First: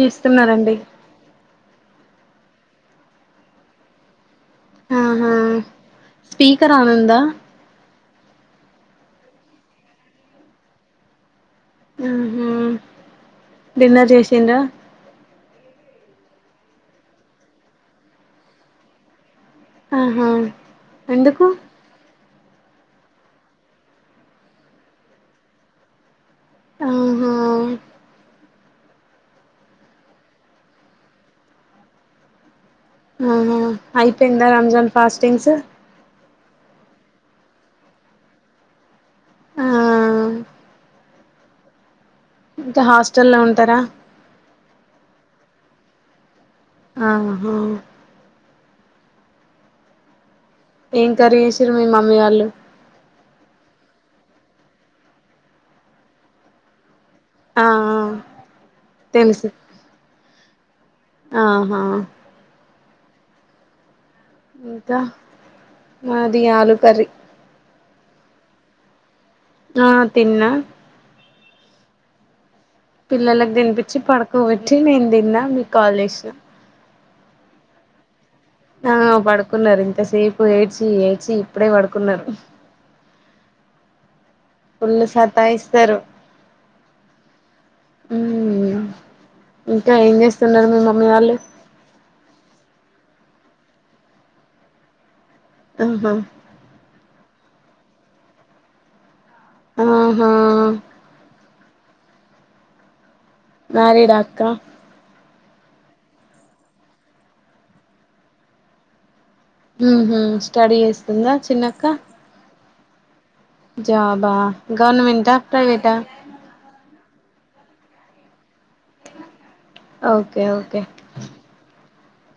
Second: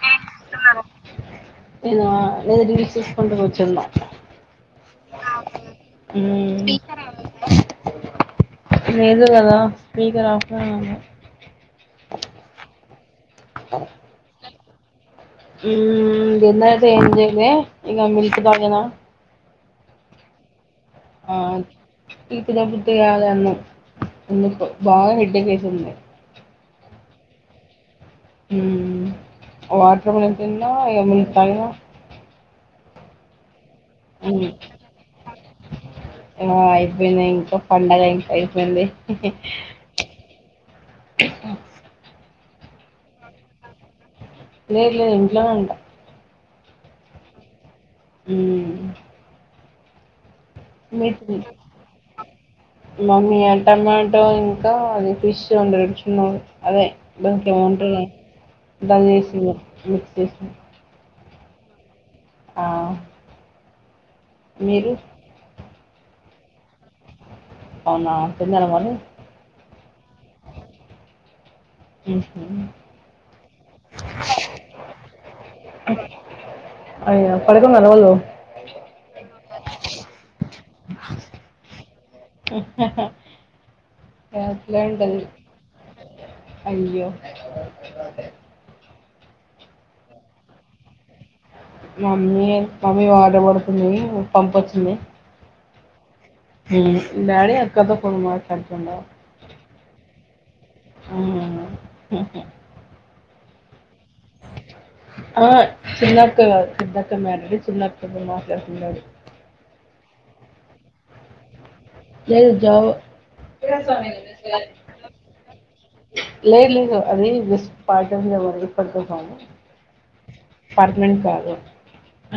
చూస్తున్నారండి లేదు రీల్స్ చూసుకుంటా కూర్చున్నా ఆహా స్పీకర్ ఆనుందా లేదు కదా స్పీకర్ ఆఫ్ లోనే ఉంది ఆహా డిన్నర్ చేసిండ్రా ఉమ్ డిన్నర్ ఐతే ఏం చేయలే ఇంగ మిల్క్ తాగాను ఆహా ఎందుకు తీపి తినబుద్ధే కాలే అన్న అందుకో బాగా హెడ్డేక్ ఐతుంది ఆహా హుమ్మ్ వాటర్ మిలాన్ తిన్నా ఏమైనా తాగినా అహ అయిపోయిందా రంజాన్ ఫాస్టింగ్సు ఆ అయిపోయిన్నాయి ఇంకా పండగ ఇంకా అయిపోయింది ఆ హ్ ఇంక హాస్టల్ల్లో ఉంటరా లేద్ లేదు ఇంట్లో ఉంటా ఆహా హ్మ్ ఏం కర్రీ జేసిర్రు మీ మమ్మీ వాళ్ళు మమ్మీ ఆ [unintelligible] ఇంకా అది ఫిష్ అందర్ చున్నారు అదే దాన్కి ఆ ఏమౌంటుంన దాన్ని ఏసి ఇంగ మిక్స్ చేసి ఆ హా ఆ మీరు ఇంకా మాది ఆలూ కర్రీ అవునా తిన్నార మరీ ఆ తిన్నా మ్మ్ హ్మ్ పిల్లలక్ దిన్పిచ్చి పడుకోబెట్టీ నేన్దిన్నా మీక్ కాల్జేస్ నా అయ్యో పడుకున్నర వోల్లు ఆ పడుకున్నా రింతసేప్ ప్ ఏడ్చి ఏడ్చి ఇప్పుడే పడు అట్లే ఫుల్లు ఉంటది సతాయిస్తారు అయ్యో మ్మ్ ఇంకా ఏం జేస్తున్నారు మీ మమ్మీ వాళ్ళు మమ్మీ మమ్మీ వాటర్ పడ్తుందీ పంపొచ్చింది ఆ హ మ్మ్ డాడీ అక్కతో ఫోన్ మాట్లాడుతుండా ఆ హా ఆహ్ హు హూ మ్యారీడాక్క ఆ చిన్నక్క గాదు పెద్దక్క మ్యారీడ్ చిన్నక్కకు మాట్లాడుతున్నారు మ్మ్ హ్మ్ స్టడీ జేస్తుందా చిన్నక్కా లేద్ జావో జాబా గవర్నమెంటా ప్రైవేటా లేద్ లేదు అదీ విష్ పార్ట్ టైం లే only for the form okay okay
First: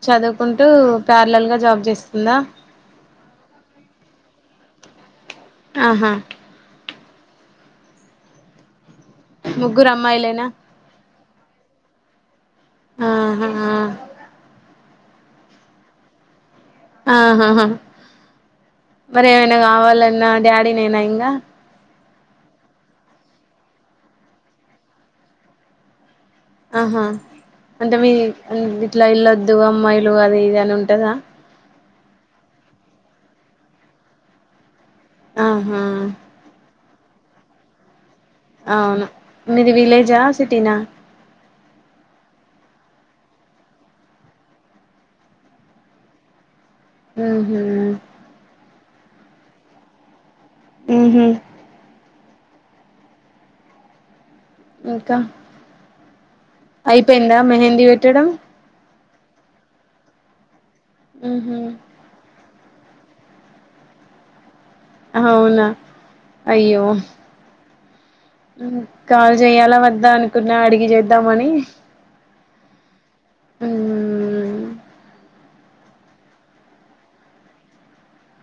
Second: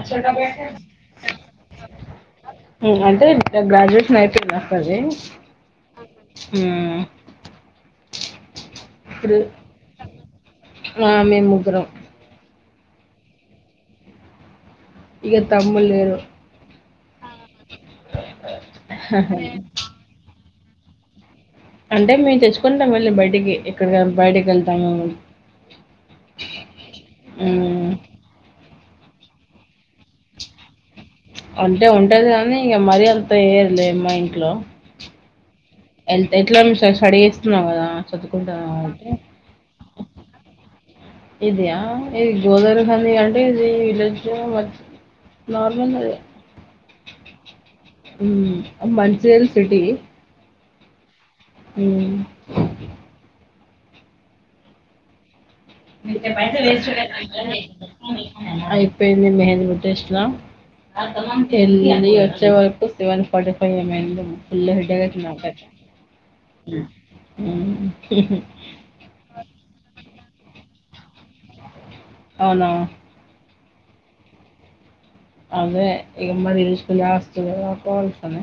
చదువుకుంటూ ప్యార్లల్ గా జాబ్ జేస్తుందా. టే ఇక్కడ గ్రాడ్యుయేషన్ అయిపేందా అక్క ది ఆహా ఇప్పుడు ముగ్గురు అమ్మాయిలేనా ఆ మేమ్ ముగ్గురం ఆహ ఆ ఇగ తమ్ముల్లేరు ఆహ్ హ హ హా మరి ఏమైనా కావాలన్నా డ్యా నేనేనా ఇంగా అంటే మేమ్ తెచ్చుకుంటాం వెళ్ళి బయిటికి ఎక్కడికైన బైటికి వెళ్తాము ఆహా ఉమ్, అంటే మీ అంది ఇట్లా ఏల్లొద్దు అమ్మాయిలు అది ఇది అని ఉంటదా అంటే ఉంటది కానీ ఇగ మరి అంత ఏయరులే మా ఇంట్లో ఆహా ఎల్ ఎట్లా మీ సర్ స్టడీస్ స్నావ్ గదా ఆవ్ను మీది విలేజా సిటీనా. ఇది ఆ ఏ ఇది గోదారి ఫ్యామిలీ అంటే ఇది విలేజ్ మచ్ నార్మల్గ అదే. ఉహు మన్చేల్ సిటీ ఉహు ఉమ్ ఇంకా! మిర్ అయిపోయిందా మెహందీ పెట్టడం ఐ పేంది మెహెంది పెట్టేశ్లా ఉహు చెళ్ళి వచ్చే వర్ ట్ సెవన్ ఫార్టీ ఫైవ్ ఏమైందేమో ఫుల్ల్ హెడ్డేకైతుంది నాకైతే అవునా ఉమ్ ఉమ్ ఉహు కాల్ జెయ్యాలా వద్ద అను. కున్నా అడిగి జేద్దామని ఔనా! ఉమ్ అదే ఇగ మరి ఇల్శులాస్తులు [unintelligible] సమే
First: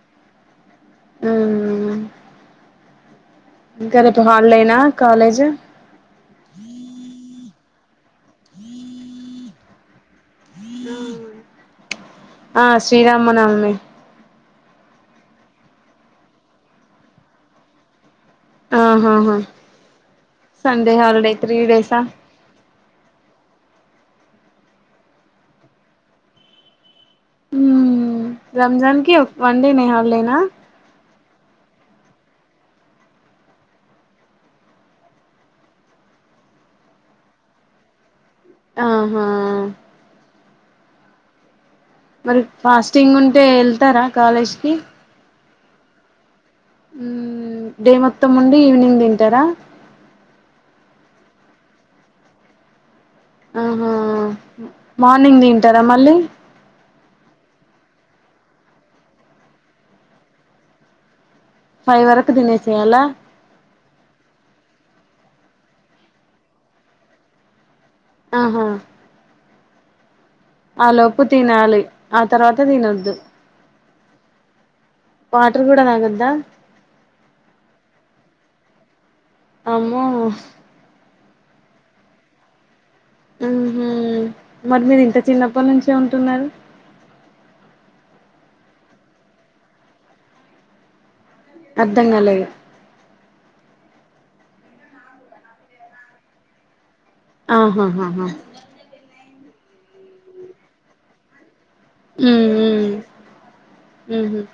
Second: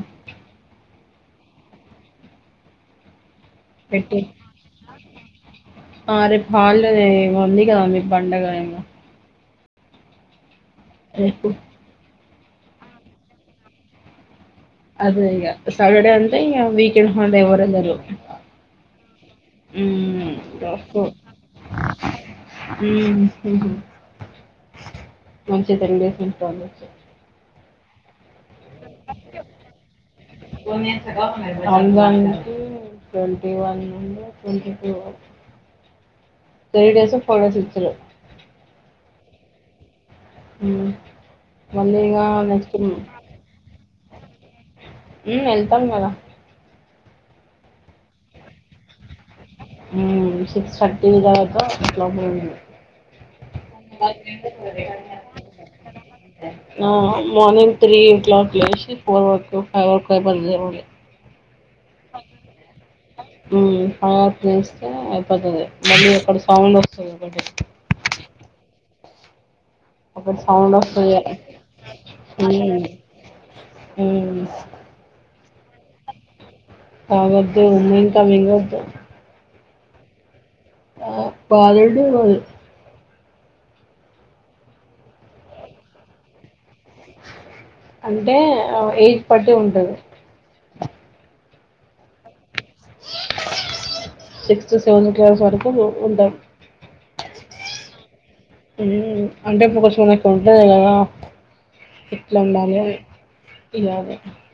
అమ్ పెట్టి కాలేజ్ ఆ రేప్ హల్డే లే ఏమో ఉంది. ఇగ మీ పండగ ఏమో. రేపు! ఆ శ్రీరామనవమి. అదే ఇగ సాటడే అంటే ఇగ వీకెండ్ [unintelligible] ఎవరుండరు. ఆహాహా సండె హాలిడే త్రీ డేసా. మంచిగ్ [unintelligible] ఉండచ్చు మ్మ్ రంజాన్ కి ఒక్ వన్డేనే హాలిడేన. ఉమ్ ట్వంటీ వన్ నుండి ట్వంటీ త్రీ వరకు త్రీ డేసో ఫోర్ డేసో ఇచ్చిర్రు. ఆహా ఉమ్ మళ్ళీ ఇక మరి నెక్స్ట్ ఫాస్టింగుంటే యెళ్తర. కాలేజ్కి ఉమ్ వెళ్తాం కదా ఉమ్ డే మొత్తముండి ఈవినింగ్ దింటరా. ఉమ్ సిక్స్ థర్టీ దాకా అట్ల [unintelligible] ఆహా మార్నింగ్ తింటారా మళ్ళీ అ మార్నింగ్ త్రీ క్లాక్ లేషి ఫోర్ వరకు ఫైవ్ వరకు [unintelligible] ఫైవ్ వరకు దినేసెయ్యల్ల అయిపోతుది మళ్ళీ అక్కడ సౌండ్ వస్తుంది ఒకటి ఆహా అక్కడ సౌండ్ ఆ వస్తుంది లోపు తినాలి ఆ తర్వాత తినొద్దు అ వాటర్ కూడాడ నాగద్దా తాగద్దు ఉమ్ ఇన్కా మింగద్దు అమ్మో ఆ పాలడు ఆహ మరి మీరు ఇంత చిన్నప్పటి నుంచే ఉంటున్నారు అంటే ఏజ్ పట్టి ఉంటది అర్ధం నలేదు సిక్స్త్ సెవెంతత్ ట్వెల్త్ వరకు ఉంటాం ఆహాహాహా హూ అంటే ఇప్పుడు కొంచెంకు ఉంటది కదా ఎట్లా మ్మ్ ఉండాలి మ్మ్ ఇలాగ మ్మ్ హ్మ్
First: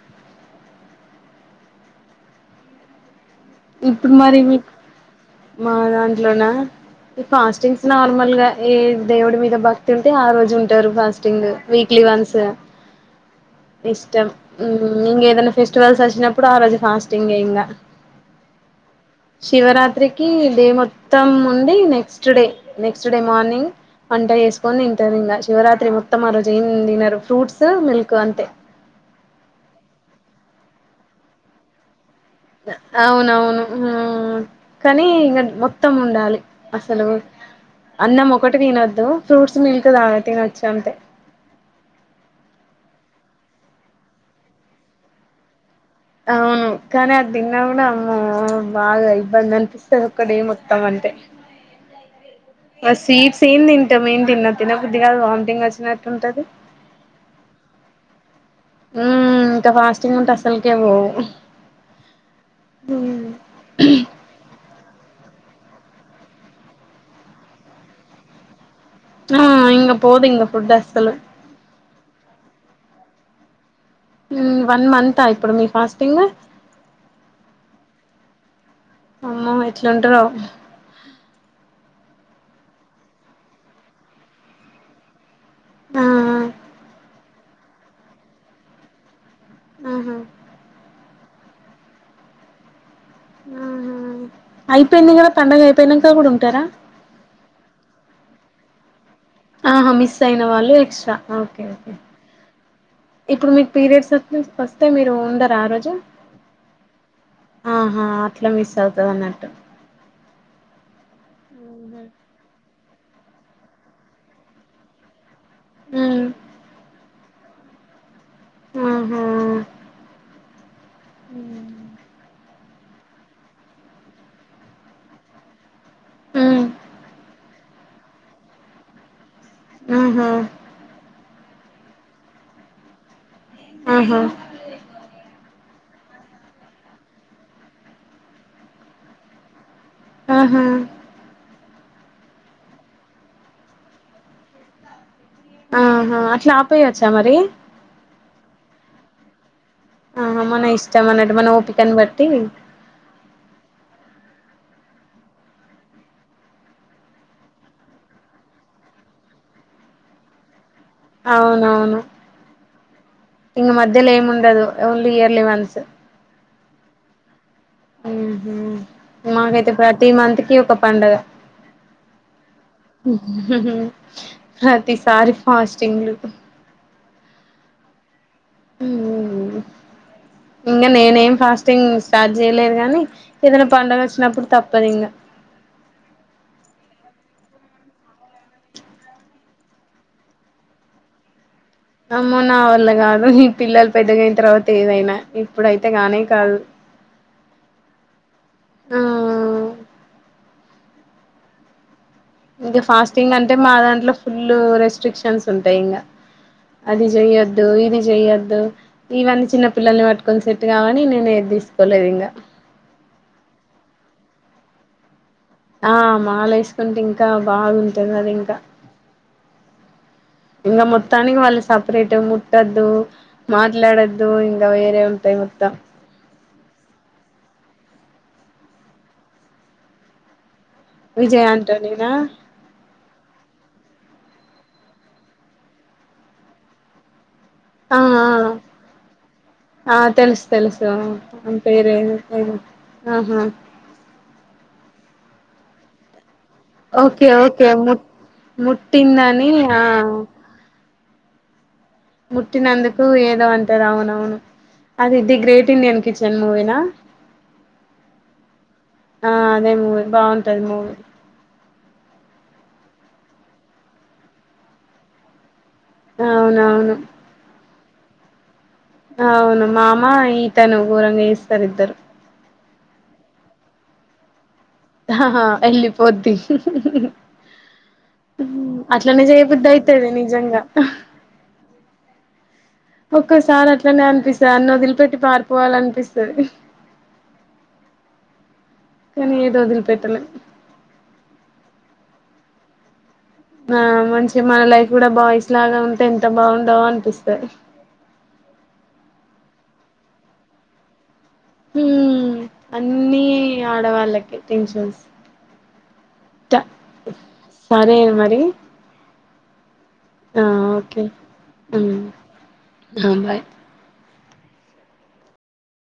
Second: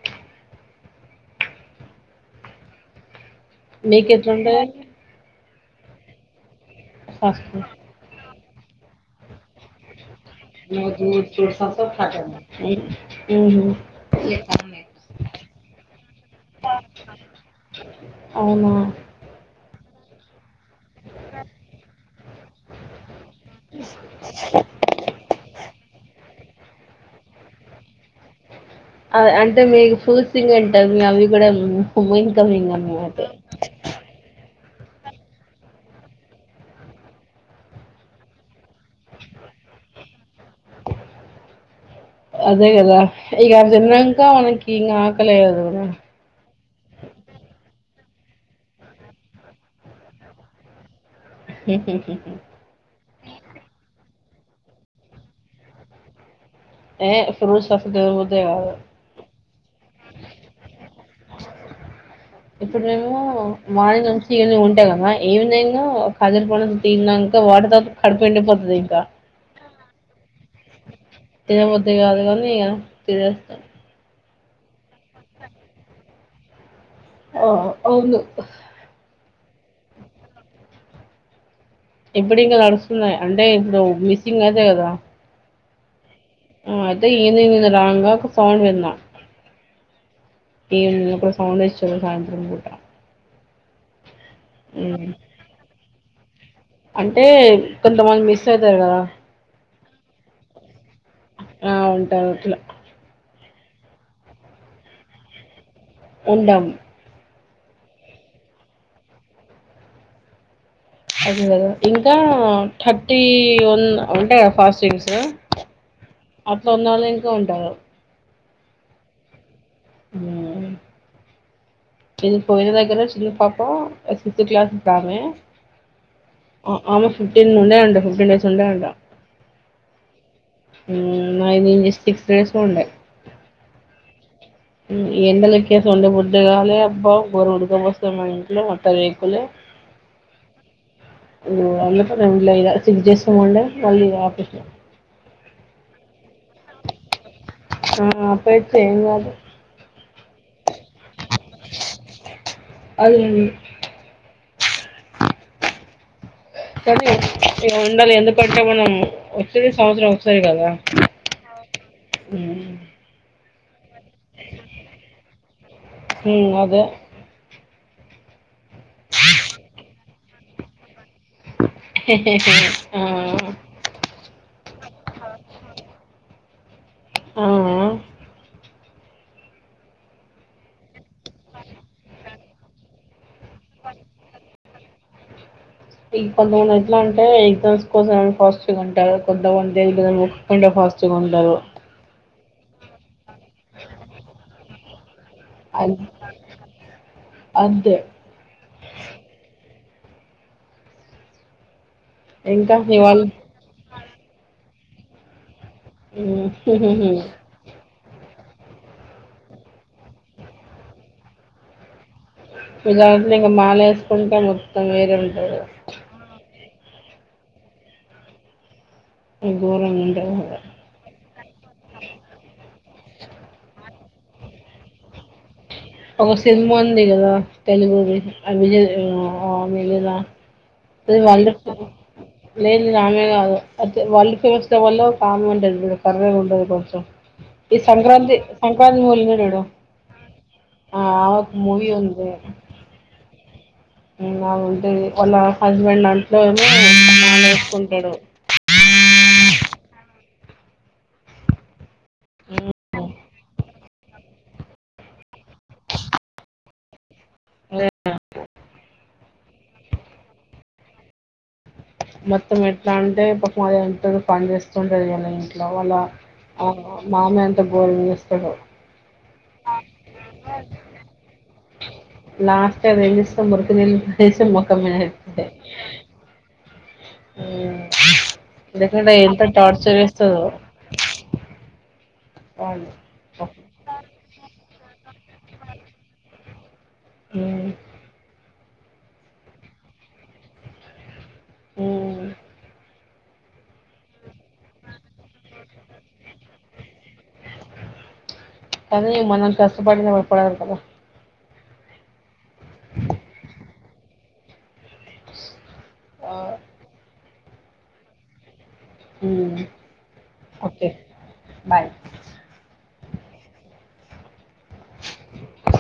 ఇప్పుడు మరి మీకటండ మీకు మా దాంట్లోనా ఈ ఫస్ట్ మ్మ్. ఫాస్టింగ్స్ నార్మల్గా ఏ దేవుడి మీద భక్తు అతే ఆ రోజు ఉంటారు ఫాస్టింగ్ వీక్లీ వన్స్ ఇష్టం ఇంకా ఏదైనా ఫెస్టివల్స్ వచ్చినప్పుడు ఆ రోజు ఫాస్టింగ్ ఇంకా అవునా శివరాత్రి కి డే మొత్తం ఉండి next day next day morning వంట చేసుకొని ఇంటర్నింగ్ శివరాత్రి మొత్తం ఆ రోజు ఏం తిన్నారు ఫ్రూట్స్ మిల్క్ అంతే అంటే మీకు ఫ్రూట్ ఇంకా తింటది లే అవి కూడా ఇన్కమింగ్ అన్నమాట అవునవును హు కానీ ఇంకా మొత్తం ఉండాలి అసలు అన్నం ఒకటి తినొద్దు ఫ్రూట్స్ మీల్క్ తాగు అంతేగా అదే కదా ఇక తిన్నంక ఆమెకి ఇంకా ఆకలీ లేదే ఏమో అవును కానీ ఆ దిన్న కూడా అమ్మో బాగా ఇబ్బంది అనిపిస్తది ఒక డే మొత్తం అంతే స్వీట్స్ ఏం తింటాము ఏం తిన్న తిన్న బుద్ది కాదు వామింటింగ్ వస్తున్నట్టు ఉంటది ఏ ఫ్రూట్ స్టఫ్ లేవు మ్మ్ ఇంకా ఫాస్టింగ్ ఉంటే అసలుకే పోవు [unintelligible] ఇప్పుడు మేము మార్నింగ్ నుంచి ఈవెనింగ్ ఉంట ఆ ఏందేందో ఖజరు పను తినంక వాటితోప్పు కడుపు ఎండిపోతుంది ఆ ఇంగా పోద్ ఇంగా ఫుడ్ అస్సలు తిన బుద్ధి కాదు కానీ తినేస్తా హూ వన్ మంతా ఇప్పుడు మీ ఫాస్టింగ్ ఓహో అవును అమ్మో ఎట్లుంటరో ఇప్పుడు ఇంగా నడుస్తున్నాయి అంటే ఇప్పుడు మిస్సింగ్ అయితే కద ఆ ఏది మీరు రాంగ్ గా ఒక సౌండ్ విన్నా ఆహా ఈమె ఉన్నప్పుడు వస్ భవనేశ్వర సాయంత్రం పూట ఆహా మ్మ్ అయిపోయింది కదా పండగ అయిపోయిన తోగుడ ఉంటర అంటే కొంతమంది మిస్ ఐతర్ కదా ఆహా మిస్ అయిన వాళ్ళు ఎక్స్ ఆ ఉంటారు అట్ల ఇప్పుడు మీకు పీరియడ్స్ వస్తే వస్తే మీరు ఉండరా ఆ రోజు ఉండం ఆహా అట్ల మిస్ అవుతది అన్నట్టు అదే కదా ఇంకా థర్టీ వన్ ఉంటాయి కదా ఫాస్టింగ్సు హ్మ్ అట్లా ఉన్న వాళ్ళు ఇం తో ఉంటారు ఉహ్మ హమ్ మ్మ్. ఇది పోయిన దగర చిన్న పాప సిత్త్ క్లాస్ అంట అమే హ్మ్ ఆమె ఫిఫ్టీన్‌ ను ఉండే ఫిఫ్టీన్ డేస్ ఉండేయంట ఉమ్మ్ [unintelligible] ఆహా ఎండల ఎక్కేసి ఉండబుడ్డ కావాలలి అబ్బా గోర ఉడకపోస్త మా ఇంట్లో మొత్తం రేకులే ఆహా అందుకే వుండీ ఇగ సిక్స్ డేస్ ఏమో ఉండే మళ్ళీ ఆపేసా ఆహా అట్లా ఆపయచ్చా మరి ఆ ఆపై యచ్చు ఏం కాదు ఆహా మన ఇష్ట చ్చామన్నటు మన ఓపికని బట్టి అది కానీ ఉండాలి ఎందుకంటే మనం వచ్చేంది సంవత్సరం ఒకసారి కదా అవునవును మ్మ్. ఇంగ మధ్ ధ్యలో ఏముండదు ఓన్లీ ఇయర్లీ వన్స్ ధ్యా ఉహు మాకైతే ప్రతి మంత్ కి ఒక పండగ ఆ! ప్రతిసారి ఫస్టింగ్ లు ఆ ఇంకా నేనేం ఫాస్టింగ్ స్టార్ట్ చేయలేదు కానీ ఏదైనా పండగ వచ్చినప్పుడు తప్పదింగా ఈ కొంతమంది ఎట్లా అంటే ఎగ్జామ్స్ కోసంమని ఫాస్టింగ్ ఉంటారు. కొంత మంది దేవుని కి మొక్కుకుంటే ఫాస్ట్ గ ఉంటారు. అమ్మో నా వల్ల కాదు ఈ పిల్లలు పెద్దగాయిన తర్వాత ఏవైనా ఇప్పుడైతే అన్ గానే కాదు అంతే ఆ ఆ ఆ ఇంకా ఫాస్టింగ్ అంటే మా దాంట్లో ఫుల్ రెస్ ప్రిక్షన్స్ ఉంటాయి ఇంకా హ్మ్. అది చెయొద్దు ఇది చెయ్యొ ద్దు ఇవన్నీ చిన్న పిల్లల్ని పట్టుకొని సెట్ కావని నేను ఏది తీసుకోలేదు ఇంగ వినాయకుని మాల వేసుకుంటే మొత్తం వేరే ఉం కుంటే ఇంకా బాగుంటది అది ఇంకా ఘోరంగా ఉంటది అసల. ఇంగ మొత్తానికి వాళ్ళు సపరేట్ ముట్ట ద్దు మాట్లాడద్దు ఇంగ వేరే ఉంటాయ్ మొత్తం ఒక సినిమా ఉంది గదా తెలుగు [unintelligible] [unintelligible] ఇగ విజయ్ ఆంటోనీనా ఆమే కాదు [unintelligible] ఈ ఆ సంక్రాంతి ఆ సంక్రాంతి మూవిలో వున్నాడు వాడు పేరుఏంటి ఆహా ఉ ఆమెఉంటది వాళ్ళ హస్బెండ్ అం ఓకే ఓకే ముట్ మట్టిందని ఆ ఉమ్, ముట్టినందుకు ఏదో అంటారు అవునవును అది ఇది గ్రేట్ ఇండియన్ కిచెన్ మూవీనా అదే ఆ అదే మూవీ బావుంటది మూవీ మొత్తం ఎట్లా అంటే పాపం అదేంమంటారు పని చేస్తుంటది ఎలా ఏంటి వాల్ల ఆ అవునవును మామె అంత భోజనం చేస్తారో అవును మామ ఈతను గోరంగా చేస్తారు ఇద్దరు [unintelligible] ఆహాహ ఎత్తది ఎల్లి పోద్ది లేకుంటే అట్లనే ఎంత చేయబద్దు టార్చర్ అయితది చేస్తదో నిజంగా అవును ఒక్కోసారి అట్లనే అనిపిస్తది అన్న వదిలిపెట్టి పారిపోవాల అనిపిస్తది ఊ కాని ఏదొ వదిలి పెట్టలేం హ్ ఆ మంచిగా మన లైఫ్ కూడా బాయిస్ లాగా ఉంటే ఎంత బాగుండో అనిపిస్తది. కనీ మనం కష్టపడిన పడం కదా. హ్ అన్నీ ఆడవాళ్ళకే టెన్షన్స్. ఆ సరే మరి. ఉమ్ ఆ ఓకే ఆ బాయ్ అ బాయ్. [inaudible]